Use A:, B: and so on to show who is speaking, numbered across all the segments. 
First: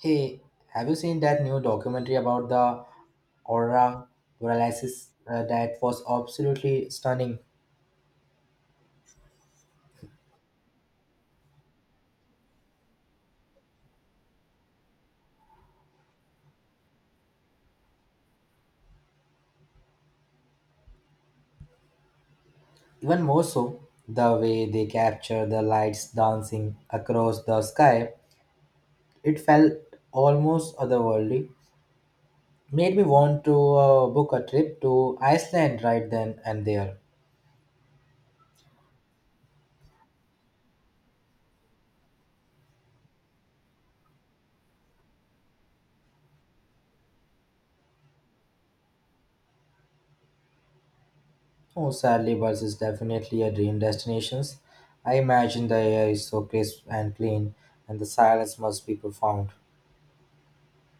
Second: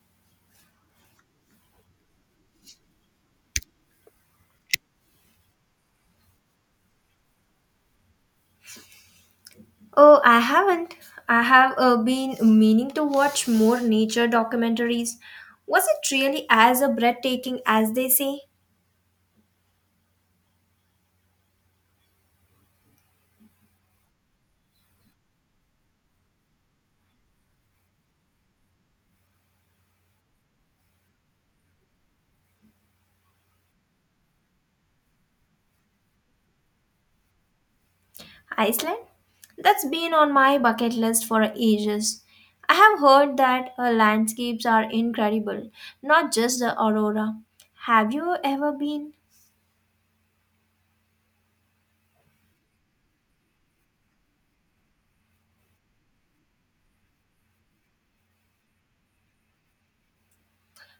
A: Hey, have you seen that new documentary about the aurora Borealis? That was absolutely stunning.
B: Oh, I haven't. I have been meaning to watch more nature documentaries. Was it really as breathtaking as they say?
A: Even more so, the way they capture the lights dancing across the sky, it felt almost otherworldly. Made me want to book a trip to Iceland right then and there.
B: Iceland? That's been on my bucket list for ages. I have heard that landscapes are incredible, not just the aurora. Have you ever been?
A: Oh, sadly, Buzz is definitely a dream destination. I imagine the air is so crisp and clean, and the silence must be profound.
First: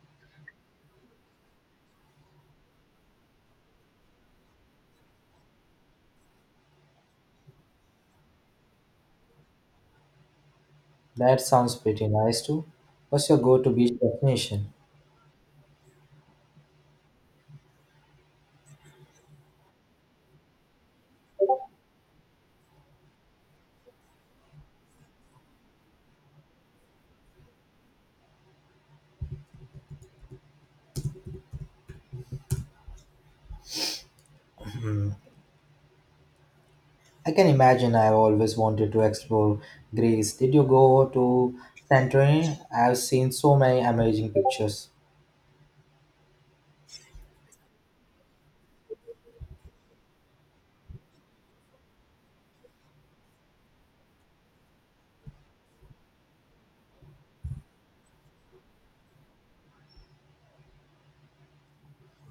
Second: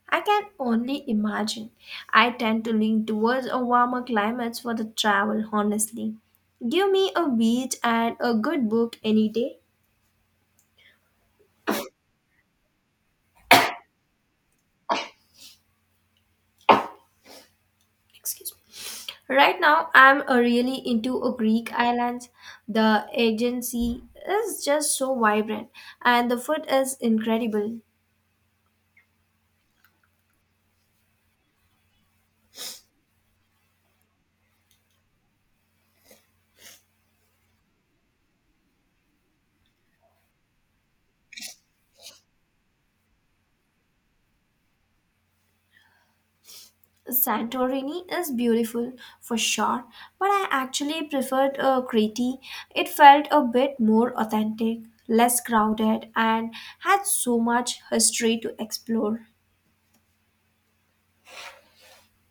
B: I can only imagine. I tend to lean towards a warmer climates for the travel, honestly. Give me a beach and a good book any day.
A: That sounds pretty nice too. What's your go-to beach destination?
B: Excuse me, right now I'm really into a greek islands. The agency is just so vibrant, and the food is incredible.
A: I can imagine. I've always wanted to explore Greece. Did you go to Santorini? I've seen so many amazing pictures.
B: Santorini is beautiful for sure, but I actually preferred crete. It felt a bit more authentic, less crowded, and had so much history to explore.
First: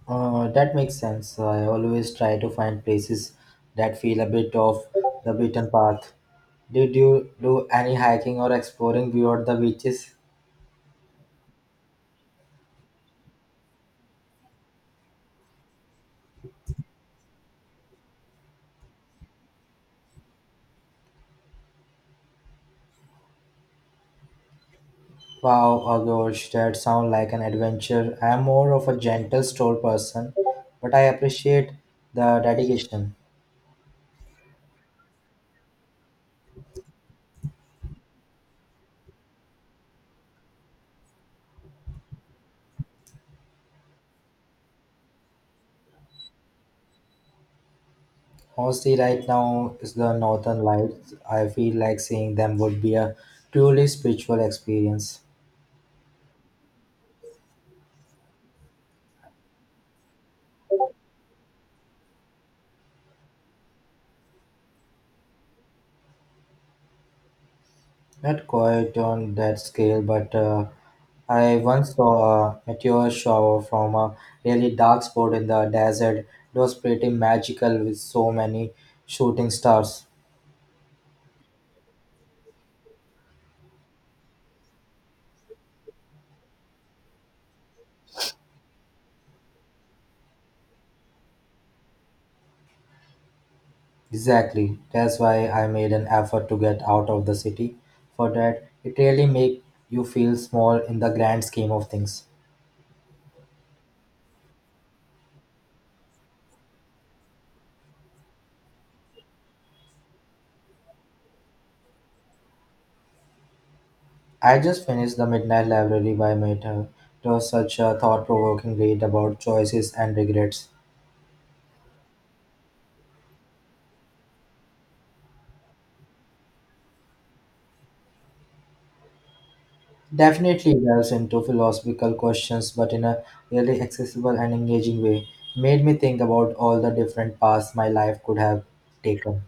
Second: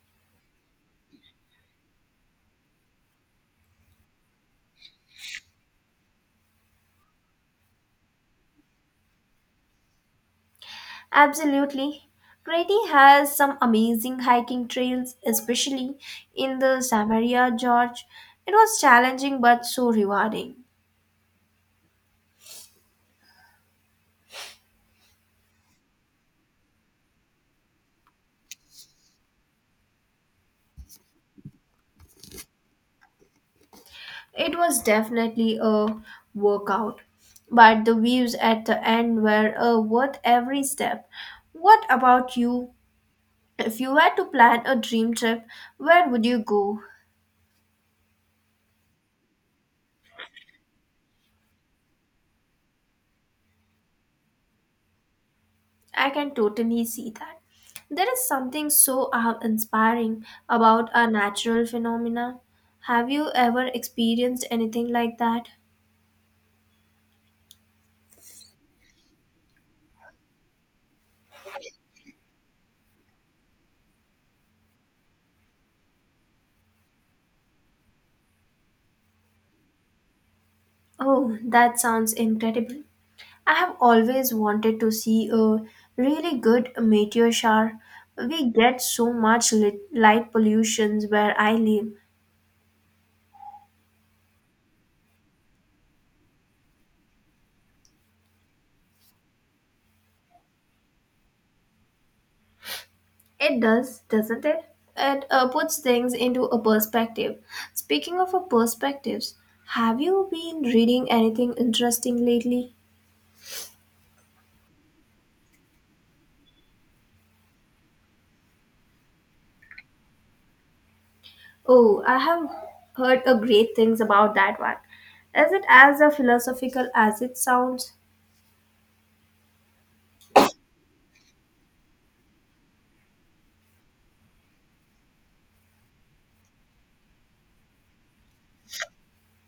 A: That makes sense. I always try to find places that feel a bit off the beaten path. Did you do any hiking or exploring beyond the beaches?
B: Absolutely. Grady has some amazing hiking trails, especially in the Samaria, George. It was challenging but so rewarding.
A: Wow, oh gosh, that sounds like an adventure. I am more of a gentle stroll person, but I appreciate the dedication.
B: It was definitely a workout, but the views at the end were worth every step. What about you? If you had to plan a dream trip, where would you go?
A: Honestly, right now is the Northern Lights. I feel like seeing them would be a purely spiritual experience.
B: I can totally see that. There is something so inspiring about a natural phenomena. Have you ever experienced anything like that?
A: Not quite on that scale, but I once saw a meteor shower from a really dark spot in the desert. It was pretty magical with so many shooting stars.
B: Oh, that sounds incredible. I have always wanted to see a really good meteor shower. We get so much light pollutions where I live.
A: Exactly. That's why I made an effort to get out of the city. For that, it really makes you feel small in the grand scheme of things.
B: It does, doesn't it? It puts things into a perspective. Speaking of a perspectives, have you been reading anything interesting lately?
A: I just finished The Midnight Library by Meter. It was such a thought provoking read about choices and regrets.
B: Oh, I have heard a great things about that one. Is it as a philosophical as it sounds?
A: Definitely delves into philosophical questions, but in a really accessible and engaging way. Made me think about all the different paths my life could have taken.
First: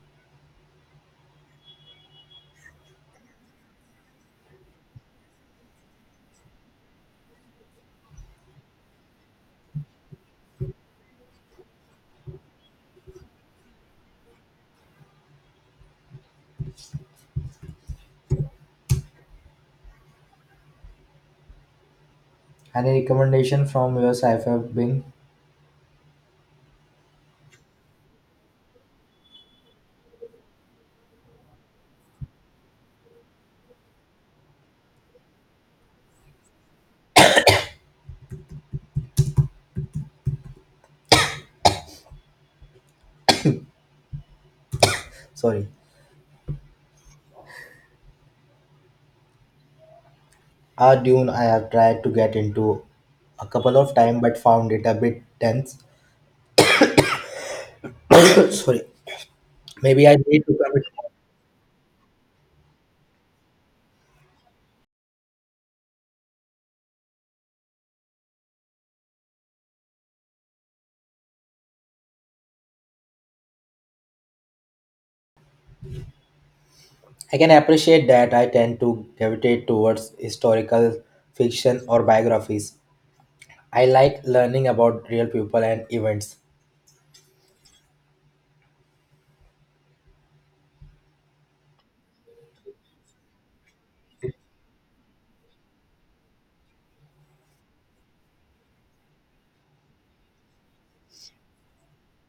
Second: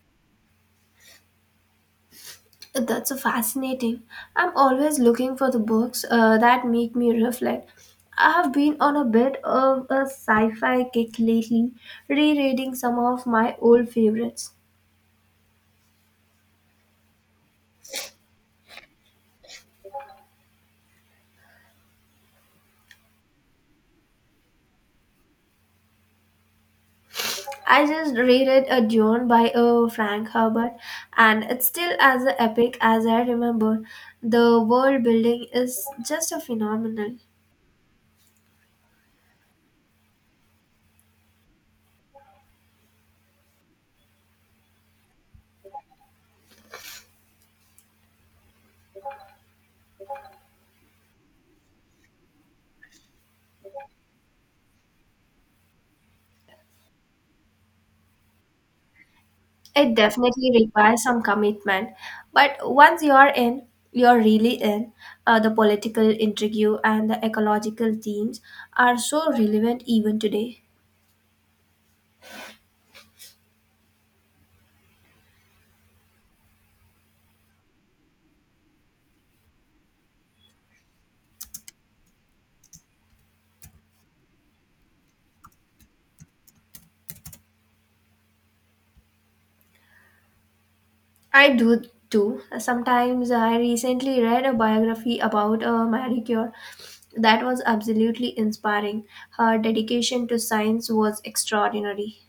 B: That's a fascinating. I'm always looking for the books that make me reflect. I have been on a bit of a sci-fi kick lately, rereading some of my old favorites.
A: Any recommendation from your side have been?
B: I just reread a Dune by Frank Herbert, and it's still as epic as I remember. The world building is just a phenomenal.
A: Sorry. A Dune I have tried to get into a couple of times but found it a bit tense. Sorry.
B: It
A: Maybe I need to
B: definitely
A: commit.
B: requires some commitment, but once you're in, you're really in. The political intrigue and the ecological themes are so relevant even today.
A: I can appreciate that. I tend to gravitate towards historical fiction or biographies. I like learning about real people and events.
B: I do too. Sometimes I recently read a biography about a Marie Curie that was absolutely inspiring. Her dedication to science was extraordinary.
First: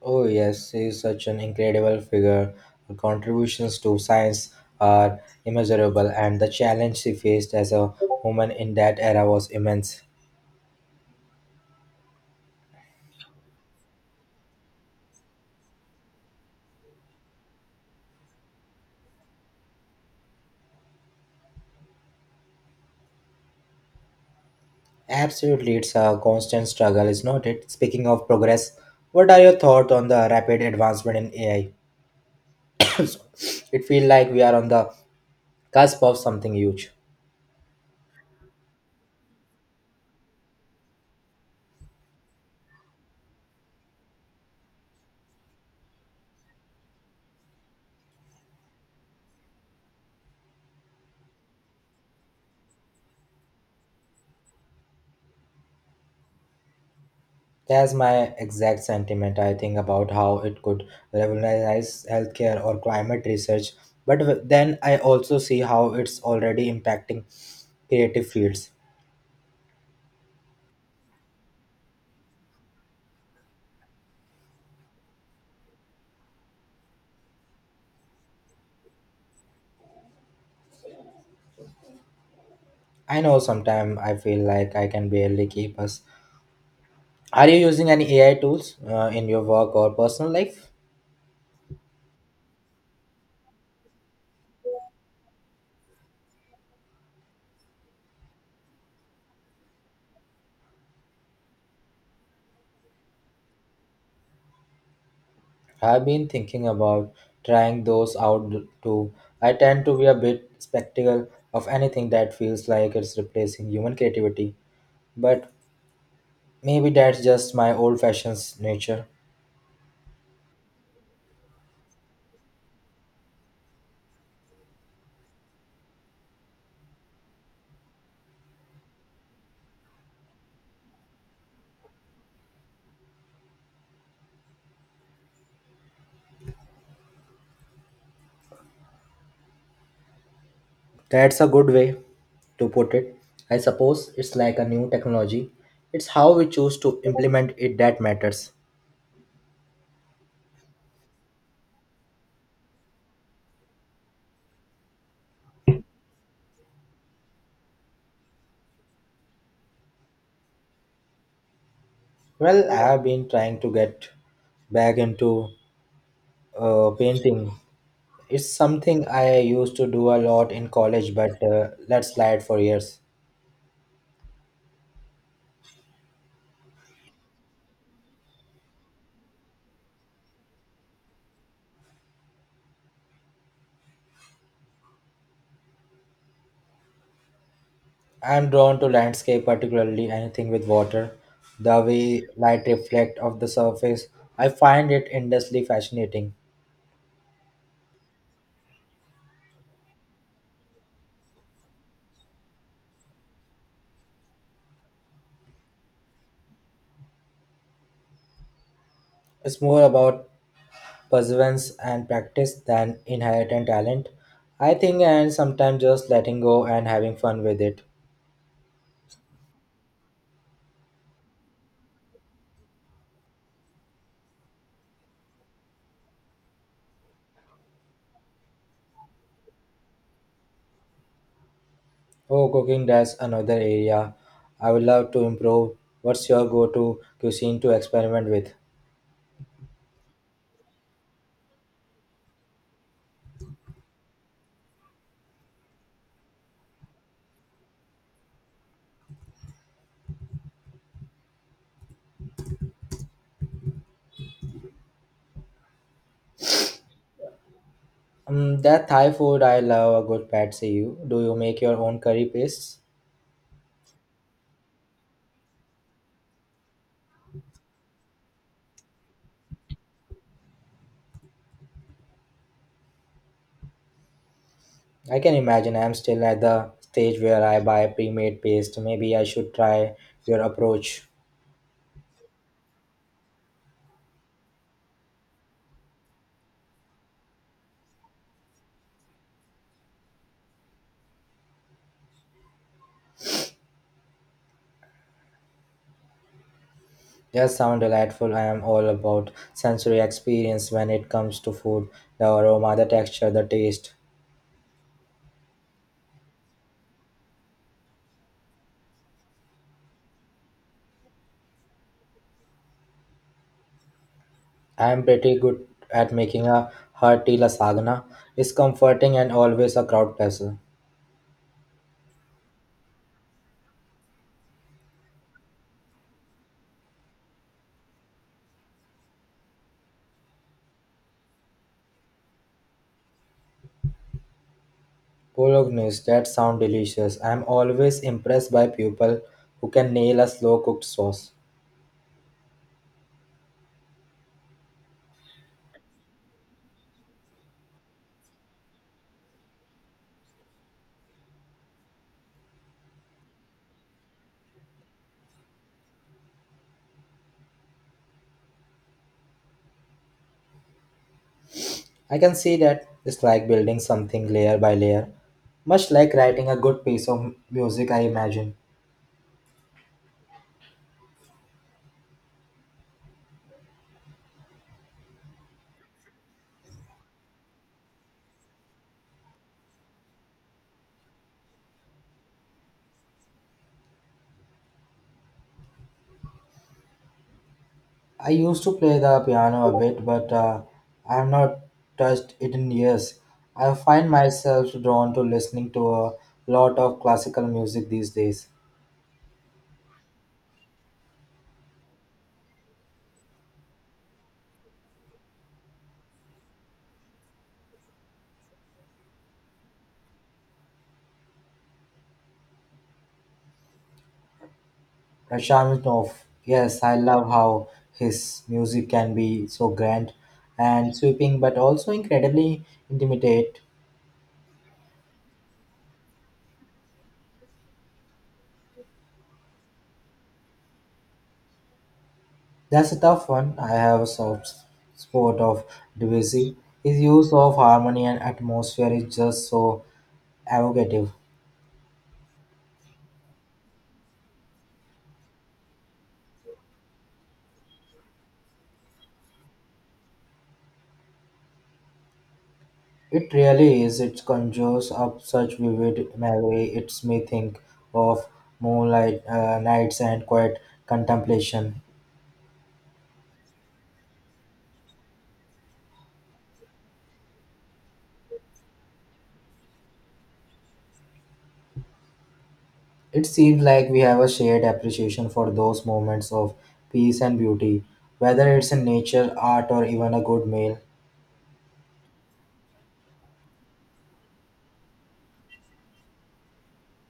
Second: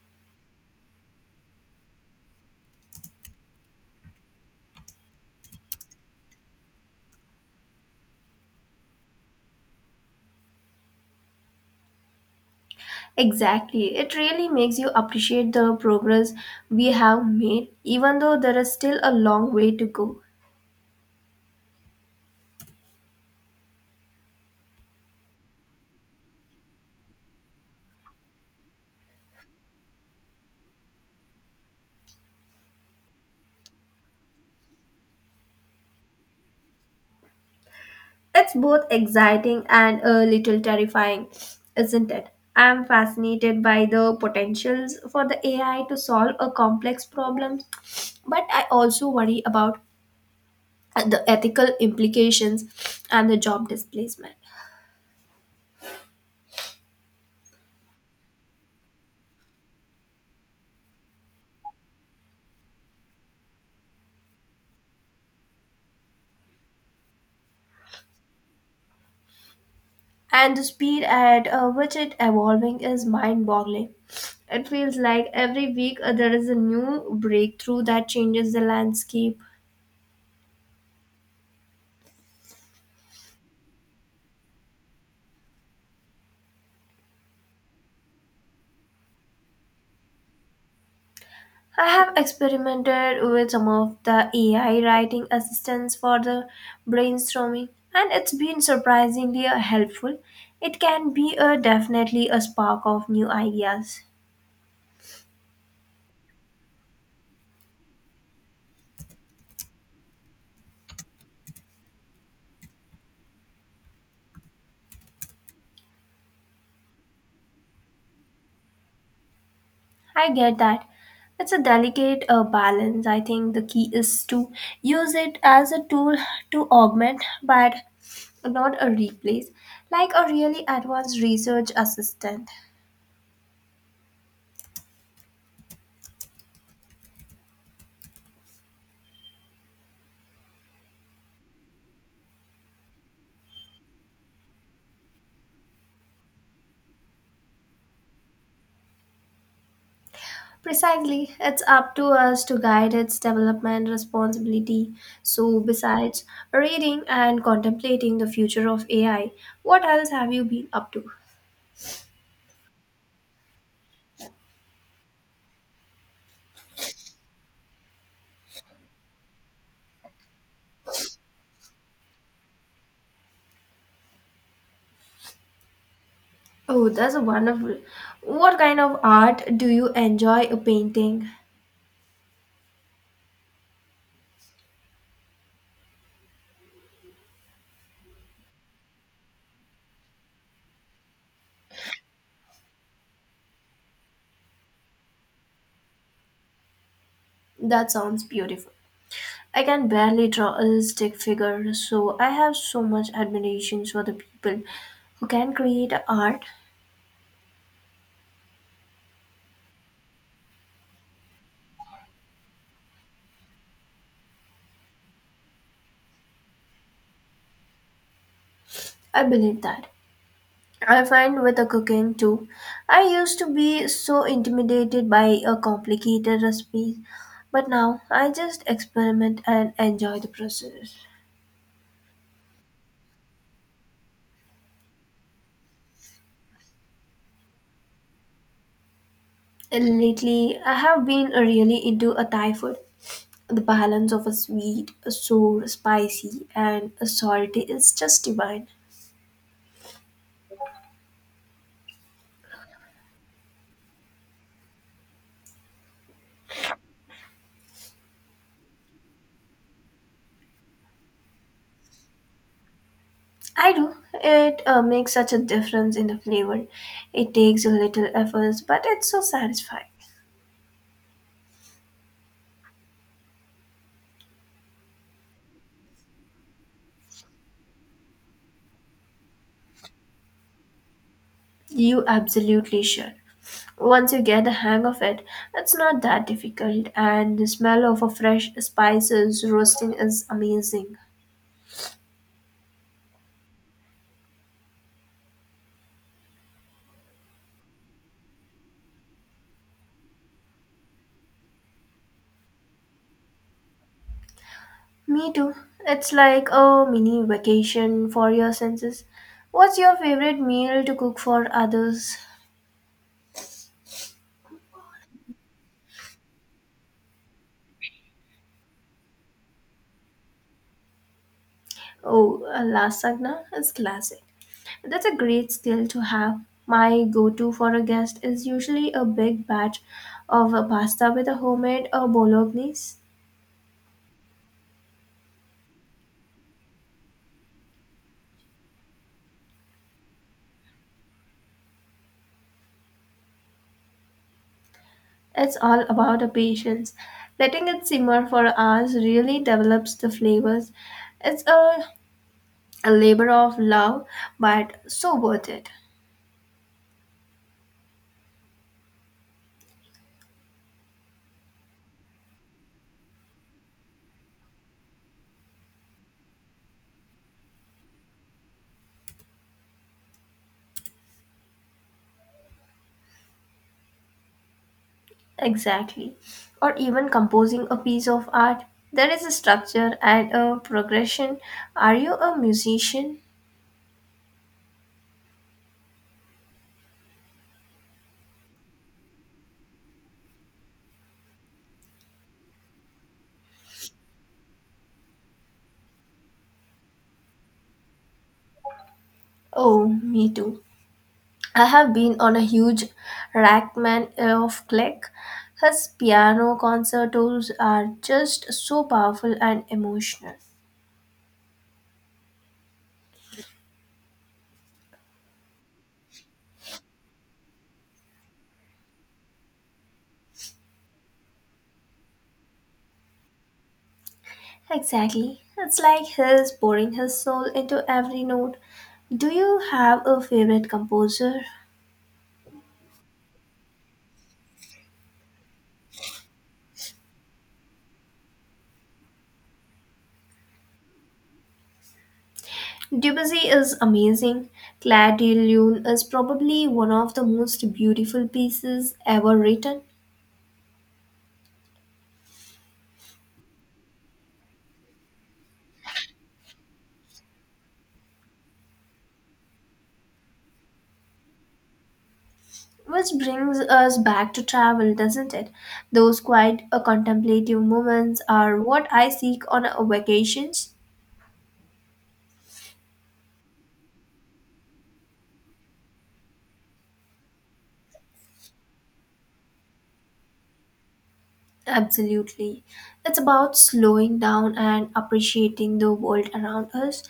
A: Oh, yes, he is such an incredible figure. Her contributions to science are immeasurable, and the challenge she faced as a woman in that era was immense.
B: Exactly. It really makes you appreciate the progress we have made, even though there is still a long way to go.
A: Absolutely, it's a constant struggle, is not it? Speaking of progress, what are your thoughts on the rapid advancement in AI? It feels like we are on the cusp of something huge.
B: It's both exciting and a little terrifying, isn't it? I'm fascinated by the potentials for the AI to solve a complex problem, but I also worry about the ethical implications and the job displacement.
A: That's my exact sentiment. I think about how it could revolutionize healthcare or climate research, but then I also see how it's already impacting creative fields.
B: And the speed at which it evolving is mind-boggling. It feels like every week there is a new breakthrough that changes the landscape.
A: I know sometimes I feel like I can barely keep us. Are you using any AI tools in your work or personal life?
B: I have experimented with some of the AI writing assistants for the brainstorming, and it's been surprisingly helpful. It can be a definitely a spark of new ideas.
A: I've been thinking about trying those out too. I tend to be a bit skeptical of anything that feels like it's replacing human creativity. But maybe that's just my old fashioned nature.
B: I get that. It's a delicate balance. I think the key is to use it as a tool to augment but not a replace, like a really advanced research assistant.
A: That's a good way to put it. I suppose it's like a new technology. It's how we choose to implement it that matters.
B: Precisely, it's up to us to guide its development responsibility. So, besides reading and contemplating the future of AI, what else have you been up to?
A: Well, I have been trying to get back into painting. It's something I used to do a lot in college, but let slide for years.
B: Oh, that's wonderful. What kind of art do you enjoy painting?
A: I'm drawn to landscape, particularly anything with water. The way light reflects off the surface, I find it endlessly fascinating.
B: That sounds beautiful. I can barely draw a stick figure, so I have so much admiration for the people who can create art.
A: It's more about perseverance and practice than inherent talent, I think, and sometimes just letting go and having fun with it.
B: I believe that I find with the cooking too. I used to be so intimidated by a complicated recipe, but now I just experiment and enjoy the process.
A: Oh, cooking, that's another area I would love to improve. What's your go to cuisine to experiment with?
B: Lately, I have been really into a Thai food. The balance of a sweet, a sour, spicy, and a salty is just divine.
A: That Thai food, I love a good pad see you. Do you make your own curry pastes?
B: I do. It makes such a difference in the flavor. It takes a little effort, but it's so satisfying.
A: I can imagine. I'm still at the stage where I buy pre made paste. Maybe I should try your approach.
B: You absolutely should. Once you get the hang of it, it's not that difficult, and the smell of a fresh spices roasting is amazing.
A: Yes, sound delightful. I am all about sensory experience when it comes to food, the aroma, the texture, the taste.
B: Me too. It's like a mini vacation for your senses. What's your favorite meal to cook for others?
A: I am pretty good at making a hearty lasagna. It's comforting and always a crowd pleaser.
B: Oh, lasagna is classic. That's a great skill to have. My go to for a guest is usually a big batch of pasta with a homemade or bolognese.
A: Bolognese, that sound delicious. I am always impressed by people who can nail a slow cooked sauce.
B: It's all about the patience. Letting it simmer for hours really develops the flavors. It's a labor of love, but so worth it.
A: I can see that. It's like building something layer by layer, much like writing a good piece of music, I imagine.
B: Exactly. Or even composing a piece of art. There is a structure and a progression. Are you a musician?
A: I used to play the piano a bit, but I have not touched it in years. I find myself drawn to listening to a lot of classical music these days.
B: Oh, me too. I have been on a huge Rackman of Click. His piano concertos are just so powerful and emotional.
A: Rachmaninoff, yes, I love how his music can be so grand and sweeping, but also incredibly intimate.
B: Exactly. It's like his pouring his soul into every note. Do you have a favorite composer?
A: That's a tough one. I have a soft spot of Debussy. His use of harmony and atmosphere is just so evocative.
B: Debussy is amazing. Clair de Lune is probably one of the most beautiful pieces ever written.
A: It really is. It conjures up such vivid imagery. It makes me think of moonlight nights and quiet contemplation.
B: Which brings us back to travel, doesn't it? Those quiet, contemplative moments are what I seek on vacations.
A: It seems like we have a shared appreciation for those moments of peace and beauty, whether it's in nature, art, or even a good meal,
B: Absolutely. It's about slowing down and appreciating the world around us,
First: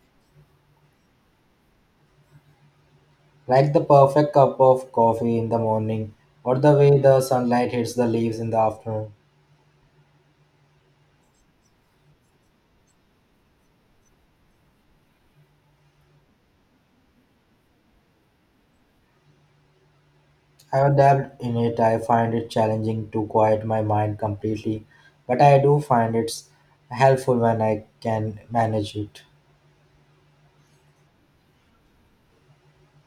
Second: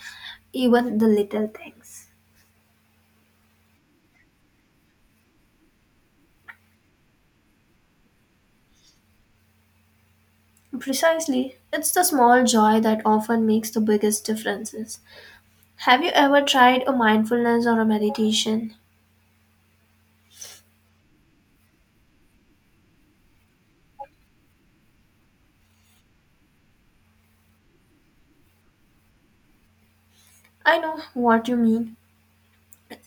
B: even the little things.
A: like the perfect cup of coffee in the morning or the way the sunlight hits the leaves in the afternoon.
B: Precisely. It's the small joy that often makes the biggest differences. Have you ever tried a mindfulness or a meditation?
A: I've dabbled in it. I find it challenging to quiet my mind completely, but I do find it's helpful when I can manage it.
B: I know what you mean.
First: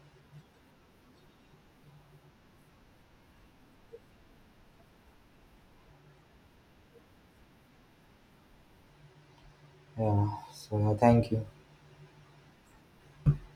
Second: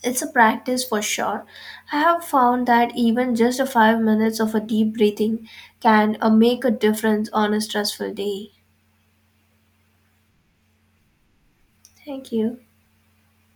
B: It's a practice for sure. I have found that even just a 5 minutes of a deep breathing can make a difference on a stressful day.
A: Yeah. So thank you.
B: Thank you.